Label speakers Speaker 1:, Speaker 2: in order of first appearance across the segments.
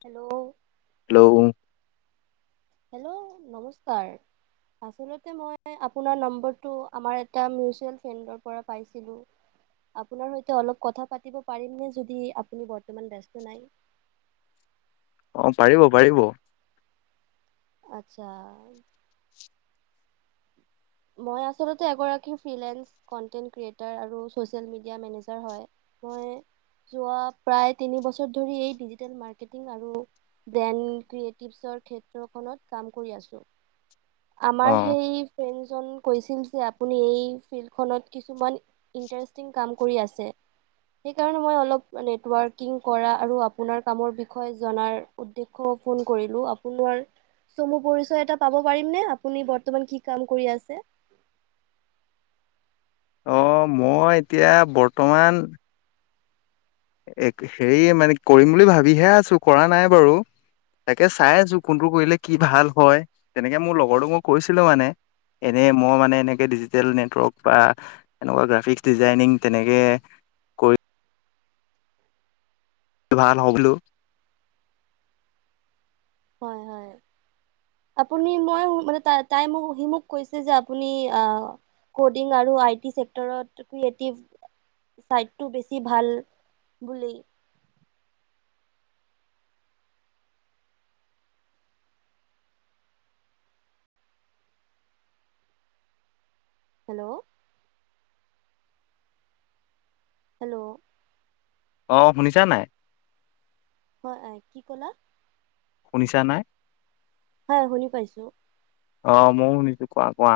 Speaker 1: Hello
Speaker 2: hello
Speaker 1: hello নমস্কাৰ। আচলতে মই আপোনাৰ নাম্বাৰ টো আমাৰ এটা মিউজেল ফ্ৰেণ্ডৰ পৰা পাইচিলো। আপোনাৰ সৈতে অলপ কথা পাতিব পাৰিমনে যদি আপুনি বৰ্তমান ব্যস্ত নাই। [inaudible]
Speaker 2: অ পাৰিব পাৰিব।
Speaker 1: আত্চ্ছা। মই আচলতে এগৰাকি ফিইনেল কন্তেন ক্ৰিটাৰ আৰু চছিয়েল মিডিয়াৰ মেনেজাৰ হয়। মই যোৱা প্ৰায় তিনি বছৰ ধৰি এই ডিজি মাধ্যমৰ আৰু ডেন ক্ৰিয়েটিভছৰ ক্ষেত্ৰখনত কাম কৰি আছো। আমাৰ সেই ফ্ৰেনছ- জন কৈছিল যে আপুনি এই ফিল্ডখনত কিছুমান ইণ্টাৰেষ্টিং কাম কৰি আছে। সেই কাৰণে মই অলপ নেটৱৰ্ক কৰা আৰু আপোনাৰ কামৰ বিষয়ে জনাৰ উদেশ- ফোণ কৰিলো আপোনাৰ চমু পৰিচয় এটা পাব পাৰিম নে আপুনি বৰ্তমান কি কাম কৰি আছ- যে
Speaker 2: অহ মই এতিয়া বৰ্তমান এ হেৰি মানে কৰিম বুলি ভাবিহে আছো কৰা নাই বাৰু। তাকে চাই আছো কোনটো কৰিলে কি ভাল হয় তেনেকে মোৰ লগৰটোক মই কৈছিলো মানে। এনেই মই মানে এনেকে ডিজিটেল নেটৱৰ্ক বা এনেকুৱা গ্ৰাফিক্স ডিজাইনিং তেনেকে কৈ ভাল হওঁক বোলোঁ।
Speaker 1: হয়, হয়। আপুনি মই মানে তাই তাই মোক সি মোক কৈছে যে আপুনি আহ কডিং আৰু আইটি চেক্টৰত তুমি এটিভ ছাইডটো বেছি ভাল বুলি হেল্ল' হেল্ল'
Speaker 2: অ শুনিছা নাই?
Speaker 1: হয় আহ কি কলা?
Speaker 2: শুনিছা নাই?
Speaker 1: হয় শুনি পাইছো।
Speaker 2: অ মইও শুনিছো। কোৱা কোৱা?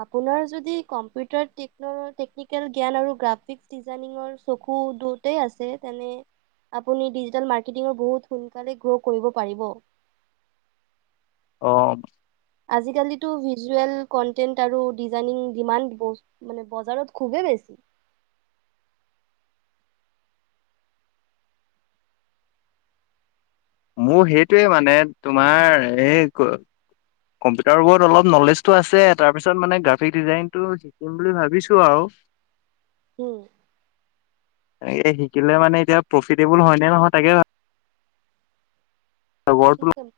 Speaker 1: আপোনাৰ যদি কম্পিউটাৰ টেকনৰৰ টেকনিকেল জ্ঞান আছে গ্ৰাফিক ডিজাইনিং চক খু দুতেই আছে তেনে আপুনি ডিজিটেল মাৰ্কেটিঙত বহুত সোনকালে গ্ৰ কৰিব পাৰিব।
Speaker 2: অ।
Speaker 1: আজিকালিতো ভিজুৱেল কনটেন্ট আৰু ডিজাইনিং ডিমাণ্ড মানে বজাৰত খুবেই বেছি। [inaudible]
Speaker 2: মোৰ সেইটোৱে মানে তোমাৰ এই ক- কম্পিউটাৰৰ ওপৰত অলপ নলেজটো আছে তাৰপিছত মানে গ্ৰাফিক ডিজাইনটো শিকিম বুলি ভাবিছো আও।
Speaker 1: হম।
Speaker 2: এ শিকিলে মানে এতিয়া প্ৰফিতেবল হয় নে নহয় ভাব
Speaker 1: কি ক'ল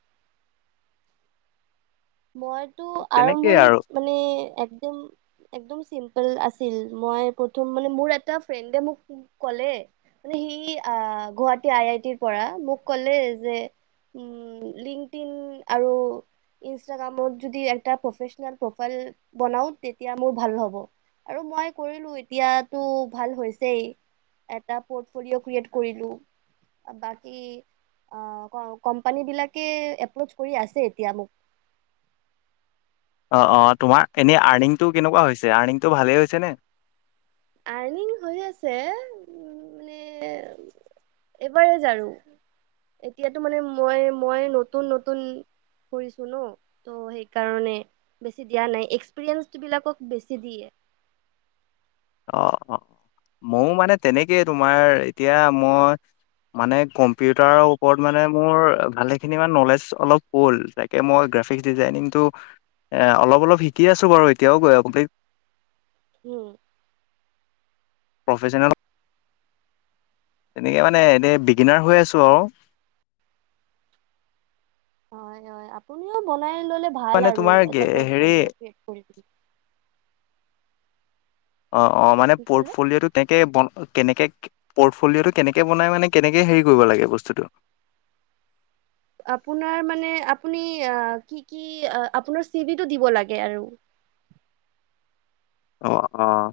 Speaker 1: মইতো
Speaker 2: তেনেকেই আৰু।
Speaker 1: আৰম্ভণিত মানে একদম একদম চিম্প- পল আছিল মই প্ৰথম মানে এটা ফ্ৰেড মোক ক'লে, মই সি আ গুৱহাটীৰ আই আই টিৰ পৰা, মোক কলে যে উম, লিংক টিন আৰু ইনষ্টাগ্ৰামত যদি এটা প্ৰফেচনেল প্ৰফাইল বনাও তেতিয়া মোৰ ভাল হ'ব। আৰু মই কৰিলো। এতিয়াটো ভাল হৈছেই। এটা [unintelligible] ক্ৰিয়েট কৰিলো। বাকী অ, অ কোম্পানী বিলাকে এপ্ৰচ কৰি আছে এতিয়া মোক।
Speaker 2: অ-অ তোমাৰ এনে আৰ্নিংটো কেনেকুৱা হৈছে? আৰ্নিংটো ভালেই হৈছেনে?
Speaker 1: আৰ্নিং হৈ আছে। উম মানে এভাৰেজ আৰু। এতিয়াটো মানে মই, মই নতুন নতুন কৰিছো ন? ত' সেই কাৰণে বেছি দিয়া নাই। এক্সপিৰিয়েনছ বিলাকক বেছি দিয়ে। [inaudible] [inaudible]
Speaker 2: মও মানে তেনেকেই তোমাৰ এতিয়া মই মানে কম্পিউটাৰৰ ওপৰত মানে মোৰ ভালেখিনি মান নলেজ অলপ হ'ল। তাকে মই গ্ৰাফিক ডিজাইনিংটো এ অলপ অলপ শিকি আছো বাৰু। এতিয়াও গৈ গোটেই
Speaker 1: উম।
Speaker 2: প্ৰফেচনেল তেনেকে মানে এনেই বিগিনাৰ হৈ আছো আৰু।
Speaker 1: [inaudible] হয়, হয়। আপুনিও বনাই ললে ভাল
Speaker 2: মানে
Speaker 1: আৰু
Speaker 2: তোমাৰ
Speaker 1: এটা পৰ্ট
Speaker 2: হেৰি
Speaker 1: পলিঅ ক্ৰিয়েট কৰি। কি
Speaker 2: অ, অ মানে
Speaker 1: ক'লে
Speaker 2: পৰ্টফলিঅ' টো তেকে বন কেনেকে পৰ্টফলিঅটো কেনেকে বনাই মানে কেনেকে হেৰি কৰিব লাগে বস্তুটো?
Speaker 1: [inaudible] আপোনাৰ মানে আপুনি কি কি আপোনাৰ চিবিটো দিব লাগে আৰু। [inaudible]
Speaker 2: অহ অহ।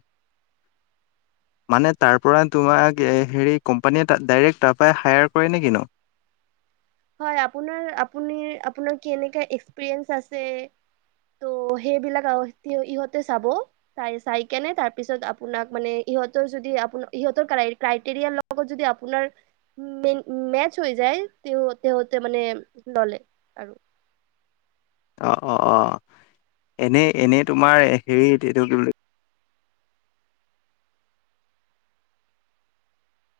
Speaker 2: মানে তাৰ পৰা তোমাক হেৰি কোম্পানীয়ে ডাইৰেক্ট তাৰপৰাই হায়াৰ কৰে নে কি নো?
Speaker 1: হয়‌, আপোনাৰ আপুনি আপোনাৰ কেনেকা এক্সপিৰিএন্স আছে তো' সেইবিলাক আও ইহঁতে চাব। চাই চাই কেনে তাৰপিছত আপোনাক মানে সিহঁতৰ যদি আপোনাৰ সিহঁতৰ ক্ৰাই-ক্ৰাইটেৰিয়াৰ লগত যদি আপোনাৰ উ মেন মেটচ হৈ যায় তেওঁ তেহতে মানে ললে আৰু।
Speaker 2: অ-অ-অ এনে এনেই তোমাৰ হেৰি এইটো কি বুলি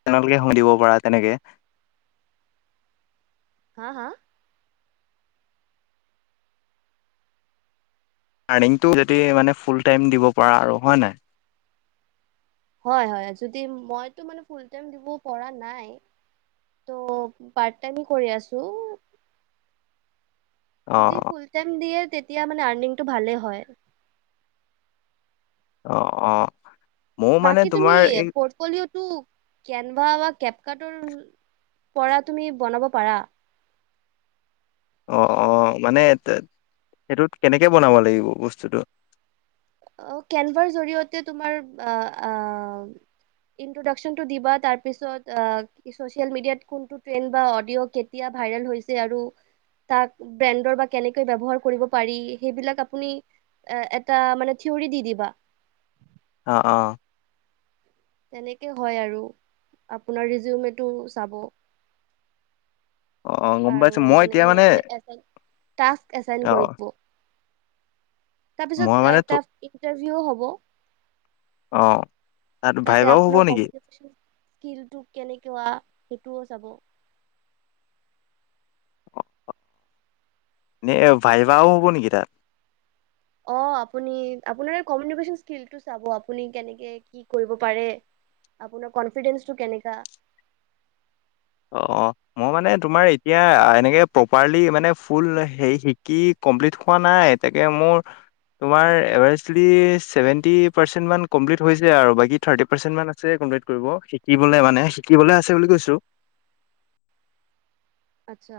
Speaker 2: [unintelligible] দিব পাৰা তেনেকে।
Speaker 1: হা, হা?
Speaker 2: আৰ্মিংটো যদি মানে ফুল টাইম দিব পাৰা আৰু হয় নাই?
Speaker 1: হয়, হয়। যদি মইটো মানে ফুল টাইম দিব পৰা নাই। তো' পাৰ্ট টাইম কৰি আছো।
Speaker 2: অ
Speaker 1: যদি ফুল টাইম দিয়ে তেতিয়া মানে আৰ্নিংটো ভালে হয়।
Speaker 2: অ, অ। ময়ো মানে
Speaker 1: বাকী তুমি
Speaker 2: তোমাৰ এই
Speaker 1: পৰ্টপলিওটো কেনভা বা কেপকাটৰ পৰা তুমি বনাব পাৰা।
Speaker 2: অ, অ মানে সেইটোত কেনেকে বনাব লাগিব বস্তুটো?
Speaker 1: অ, কেনভাৰ জৰিয়তে তোমাৰ আ আ ইন্ত্ৰডাকচনটো দিবা, তাৰপিছত কি চছিয়েল মিডিয়াত কোনটো ট্ৰেণ্ড বা অডিঅ' কেতিয়া ভাইৰেল হৈছে আৰু তাক ট্ৰেণ্ডৰ বা কেনেকে ব্যৱহাৰ কৰিব পাৰি সেইবিলাক আপুনি এটা মানে থিউৰি দি দিবা।
Speaker 2: অ, অ।
Speaker 1: তেনেকে হয় আৰু আপোনাৰ ৰিজিউমটো চাব।
Speaker 2: অ গম পাইছো
Speaker 1: আৰু
Speaker 2: মই
Speaker 1: মানে
Speaker 2: এতিয়া
Speaker 1: সিহঁতে টাস্ক এছাইন
Speaker 2: অ
Speaker 1: কৰিব।
Speaker 2: মই
Speaker 1: তাৰপিছত
Speaker 2: মানে
Speaker 1: এটা ইন্টাৰভিউ হ'ব।
Speaker 2: অ। তাত
Speaker 1: তাতে
Speaker 2: ভাইভাও হ'ব
Speaker 1: আপোনাৰ
Speaker 2: নেকি?
Speaker 1: Competitive issue. স্কিলটো কেনেকুৱা সেইটোও চাব।
Speaker 2: নে ভাই ভাও হ'ব নেকি তাত?
Speaker 1: অ, আপুনি আপোনাৰ কমিউনিকেচন স্কিলটো চাব আপুনি কেনেকে কি কৰিব পাৰে। আপোনাৰ কনফিডেঞ্চটো কেনেকা।
Speaker 2: অ মই মানে তোমাৰ এতিয়া এনেকে প্ৰপাৰলি মানে ফুল সেই শিকি কমপ্লিট খোৱা নাই তাকে মোৰ তোমাৰ এভাইলি চেভেন্টি পাৰ্চেন্ট কমপ্লিট হৈছে আৰু বাকী থাৰ্টি পাৰ্চেট আছে। কমল্পিট কৰিব মানে শিকিবলৈ আছে বুলি কৈছো।
Speaker 1: আচ্ছা।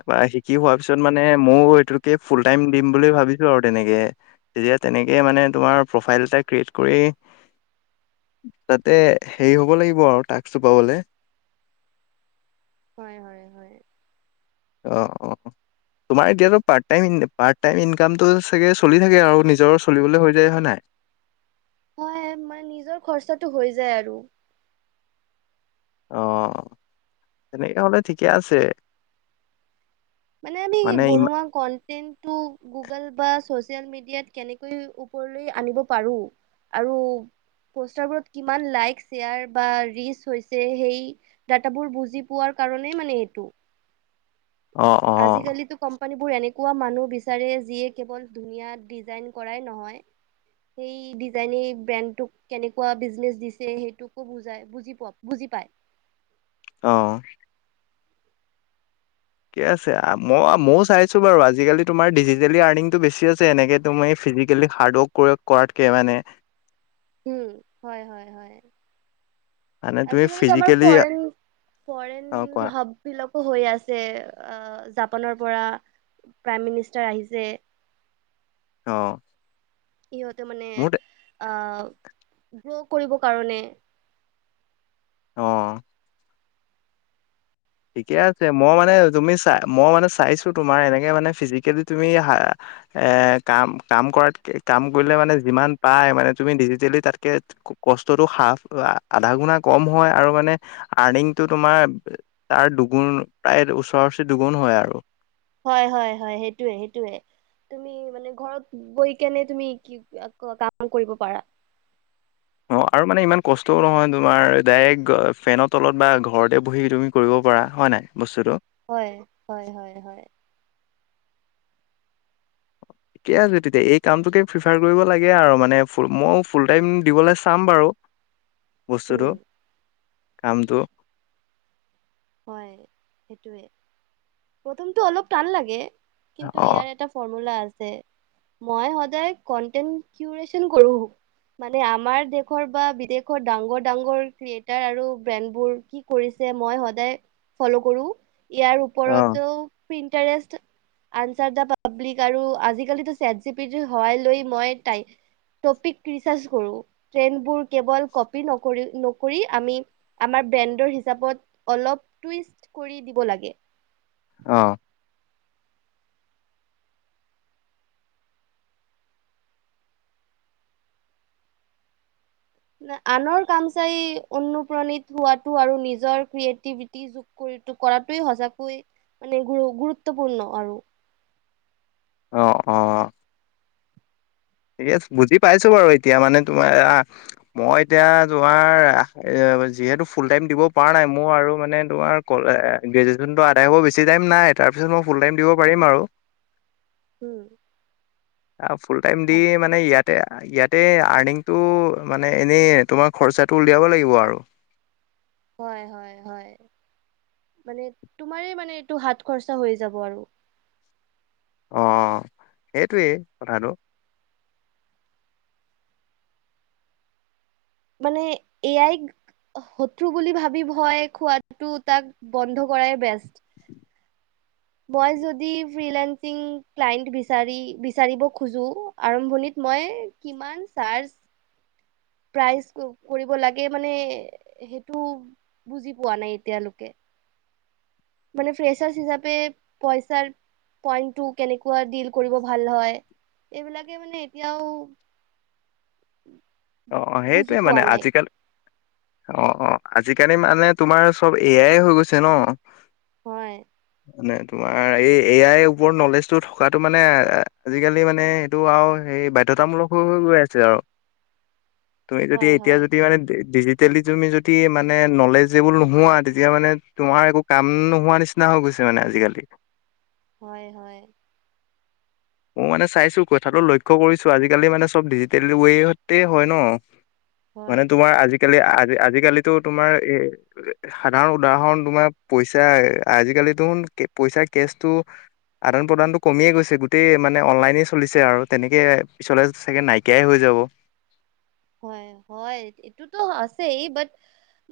Speaker 2: তাপা শিকি হোৱাৰ পিছত মানে ময়ো এইটোকে ফুল টাইম দিম বুলি ভাবিছো আৰু তেনেকে তেতিয়া তেনেকে মানে তোমাৰ প্ৰফাইল এটা ক্ৰিয়েট কৰি
Speaker 1: [inaudible]
Speaker 2: তাতে হেৰি হ'ব লাগিব আৰু টাস্কটো পাবলে।
Speaker 1: হয়, হয়, হয়।
Speaker 2: অ, অ। তোমাৰ এতিয়াটো পাৰট টাইম পাৰট টাইম ইনকামটো চাগে চলি থাকে আও নিজৰ চলিবলৈ হৈ যায় হয় নাই?
Speaker 1: হয় মান নিজৰ খৰচাটো হৈ যায় আৰু।
Speaker 2: অ, তেনেকে হলে ঠিকে আছে।
Speaker 1: মানে আমি বনোৱা কন্টেনটো গুগল বা ছচিয়েল মিডিয়াত কেনেকৈ ওপৰলৈ আনিব পাৰো আৰু পষ্টাৰ বোৰ কিমান লাইক চেয়াৰ বা ৰিছ হৈছে সেই দাতা বোৰ বুজি পোৱাৰ কাৰণে মানে এইটো
Speaker 2: অ অ
Speaker 1: আজিকালিতো কম ম্পানীৰবোৰ এনেকুৱা মানুহ বিচাৰে যিয়ে কেৱল ধুনীয়া ডিজাইন কৰাই নহয়, সেই ডিজাইনে ব্ৰেনটো কেনেকুৱা বিজনেছ সেইটোকো বুজাই, বুজি পপ, বুজি পায়। [inaudible]
Speaker 2: অহ। ঠিকে আছে আ, মই ময়ো চাইছো বাৰু আজিকালি তোমাৰ ডিজিটেলি আৰ্নিংটো বেছি আছে এনেকে তুমি ফিজিকেলি হাৰ্ড ৱৰ্ক কৰাতকে মানে
Speaker 1: হম, হয়, হয়, হয়।
Speaker 2: মানে তুমি
Speaker 1: আজিকালিটো আমাৰ
Speaker 2: ফিজিকেলি
Speaker 1: ফৰেন ফৰেন
Speaker 2: অ কোৱা
Speaker 1: হাব বিলাক হৈ আছে আহ জাপানৰ পৰা। প্ৰাইম মিনিষ্টাৰ আহিছে।
Speaker 2: হঅ।
Speaker 1: সিহঁতে মানে আহ গ্ৰ' কৰিবৰ কাৰণে।
Speaker 2: অহ। ঠিকে আছে মই মানে তুমি চাই মই মানে চাইছো তোমাৰ এনেকে মানে ফিজিকেলি তুমি হা- এ, কাম কাম কৰাতকে কাম কৰিলে মানে যিমান পাই মানে তুমি ডিজিটেলি তাতকে কষ্টতটো হাফ আধা গুণা কম হয় আৰু মানে আৰ্নিংটো তোমাৰ তাৰ দুগুণ প্ৰায় ওচৰা ওচৰি দুগুণ হয় আৰু।
Speaker 1: হয় হয় হয় সেইটোৱে সেইটোৱে। তুমি মানে ঘৰত গৈ কেনে তুমি কি কাম কৰিব পাৰা।
Speaker 2: অ আৰু মানে ইমান কষ্টও নহয় তোমাৰ ডাইৰেক্ট ফেনৰ তলত বা ঘৰতে বহি তুমি কৰিব বৰা হয় নাই। বস্তুটো
Speaker 1: হয় হয় হয় হয়। [inaudible]
Speaker 2: ঠিকে আছে তেতিয়া এই কামটোকে প্ৰিফাৰ কৰিব লাগে আৰু মানে মই ফুল টাইম দিবলৈ চাম বাৰু
Speaker 1: উম
Speaker 2: বস্তুটো, কামটো।
Speaker 1: হয় সেইটোৱে, প্ৰথমটো অলপ টান লাগে।
Speaker 2: অ',
Speaker 1: কিন্তু ইয়াৰ এটা ফৰ্মুলা আছে। যে মই সদায় কনটেন্ত্ ক্ৰীয়েচন কৰো। মানে আমাৰ দেশৰ বা বিদেশৰ ডাঙৰ -ডাঙৰ ক্ৰিয়েটাৰ আৰু ব্ৰেণ্ডবোৰ কি কৰিছে। মই সদায় ফ'ল' কৰো, ইয়াৰ
Speaker 2: অ',
Speaker 1: ওপৰতো ইণ্টাৰেষ্ট আনাচাৰ পাব্লিক আৰু আজিকালিতো চেট জি পি টিৰ সহায় লৈই মই টপিক ৰিচাৰ্জ কৰোঁ ট্ৰেনড বোৰ কেৱল কপি নকৰি আমি আমাৰ বেণ্ডৰ হিচাপত অলপ টুইষ্ট কৰি দিব লাগে
Speaker 2: অ।
Speaker 1: আনৰ কাম চাই অনুপ্ৰাণিত হোৱাটো আৰু নিজৰ ক্ৰিয়েটিভিটি যোগ কৰি কৰাটো সঁচাকৈ মানে গ গুৰুত্বপূৰ্ণ আৰু
Speaker 2: অ, অ য়েছ, বুজি পাইছো বাৰু এতিয়া মানে তোমাৰ আহ মই এতিয়া তোমাৰ যিহেতু ফুল টাইম দিব পৰা নাই মোৰ আৰু মানে তোমাৰ কলে গ্ৰেজুৱেচনটো আদাই হ'ব বেছি টাইম নাই। তাৰ পিছত মই ফুল টাইম দিব পাৰিম আৰু।
Speaker 1: উম।
Speaker 2: আহ ফুল টাইম দি
Speaker 1: ভাল
Speaker 2: মানে ইয়াত। ইয়াতে আৰ্নিংটো মানে এনেই তোমাৰ খৰচাটো উলিয়াব লাগিব আৰু
Speaker 1: হয়, হয়, হয়। মানে তোমাৰে মানে এইটো হাত খৰচা হৈ যাব আৰু
Speaker 2: অ, সেইটোৱেই কথাটো।
Speaker 1: মানে এ আইক শত্ৰু বুলি ভাবি ভয় খোৱাটো তাক বন্ধ কৰায়ে বেষ্ট। [inaudible] মই যদি ফ্ৰী লেন্সিং ক্লাইন্ত বিছাৰি, বিচাৰিব খোজোঁ, আৰম্ভনিত মই কিমান চাৰ্জ প্ৰাইজ কৰিব লাগে মানে, সেইটো বুজি পোৱা নাই এতিয়ালৈকে মানে ফ্ৰেচাৰছ হিচাপে পইচাৰ পইন্টটো কেনেকুৱা ডিল কৰিব ভাল হয় এইবিলাকে মানে এতিয়াও [inaudible]
Speaker 2: অ, অ
Speaker 1: বুজি
Speaker 2: সেইটোৱে
Speaker 1: পোৱা
Speaker 2: মানে
Speaker 1: নাই
Speaker 2: আজিকালি অ, অ, আজিকালি মানে তোমাৰ চব এয়াই হৈ গৈছে ন?
Speaker 1: হয়।
Speaker 2: মানে তোমাৰ এই এ আইৰ ওপৰত নলেজটো থকাতটো মানে আজিকালি মানে এইটো আৰু এই বাধ্যতামূলক হৈ, হৈ গৈ আছে আও তুমি যদি
Speaker 1: হয়
Speaker 2: এতিয়া
Speaker 1: হয়
Speaker 2: যদি মানে ডি তেলি তুমি যদি মানে নলেজেবল নোহোৱা তেতিয়া মানে তোমাৰ একো কাম নোহোৱা নিচিনা হৈ গৈছে। মানে আজিকালি
Speaker 1: হয়, হয়।
Speaker 2: মই মানে চাইছো কথাটো লক্ষ্য কৰিছো আজিকালি মানে চব ডিজিটেল ৱেতে হয় ন।
Speaker 1: হয়
Speaker 2: মানে তোমাৰ আজি আজিকালি- আজি -আজিকালিটো তোমাৰ এ সাধাৰণ উদাহৰণ তোমাৰ পইচা আজিকালি আজিকালি দেখোন পইচা কেছ টো আদান প্ৰদানটো কমিয়ে গৈছে, গো গোটেই মানে অনলাইনে চলিছে আৰু তেনেকে পিছলে চাগে নাইকিয়াই হৈ যাব।
Speaker 1: হয় হয়, এইটোতো আছেই। বাট,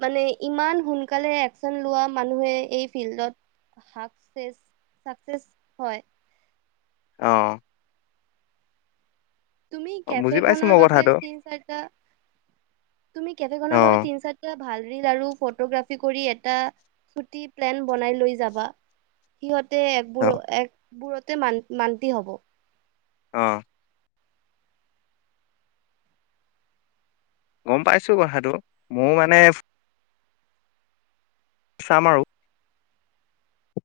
Speaker 1: মানে ইমান সোনকালে এক্সন লোৱা মানুহে এই ফিল্ডত - [unintelligible] হয়।
Speaker 2: অহ।
Speaker 1: তুমি কেফে
Speaker 2: বুজি পাইছো
Speaker 1: খনৰ
Speaker 2: মই
Speaker 1: বাবে
Speaker 2: কথাটো
Speaker 1: তিন চাৰিটা, তুমি কেফে
Speaker 2: অ
Speaker 1: খনৰ বাবে তিন চাৰিটা ভাল ৰিল আৰু ফটোগ্ৰাফী কৰি এটা [unintelligible] প্লেন বনাই লৈ যাবা। সিহঁতে
Speaker 2: অ
Speaker 1: একবোৰ, একবোৰতে মান মান্তি হব।
Speaker 2: অ'হ। গম পাইছোঁ কথাটো, মোৰ মানে চাম আৰু।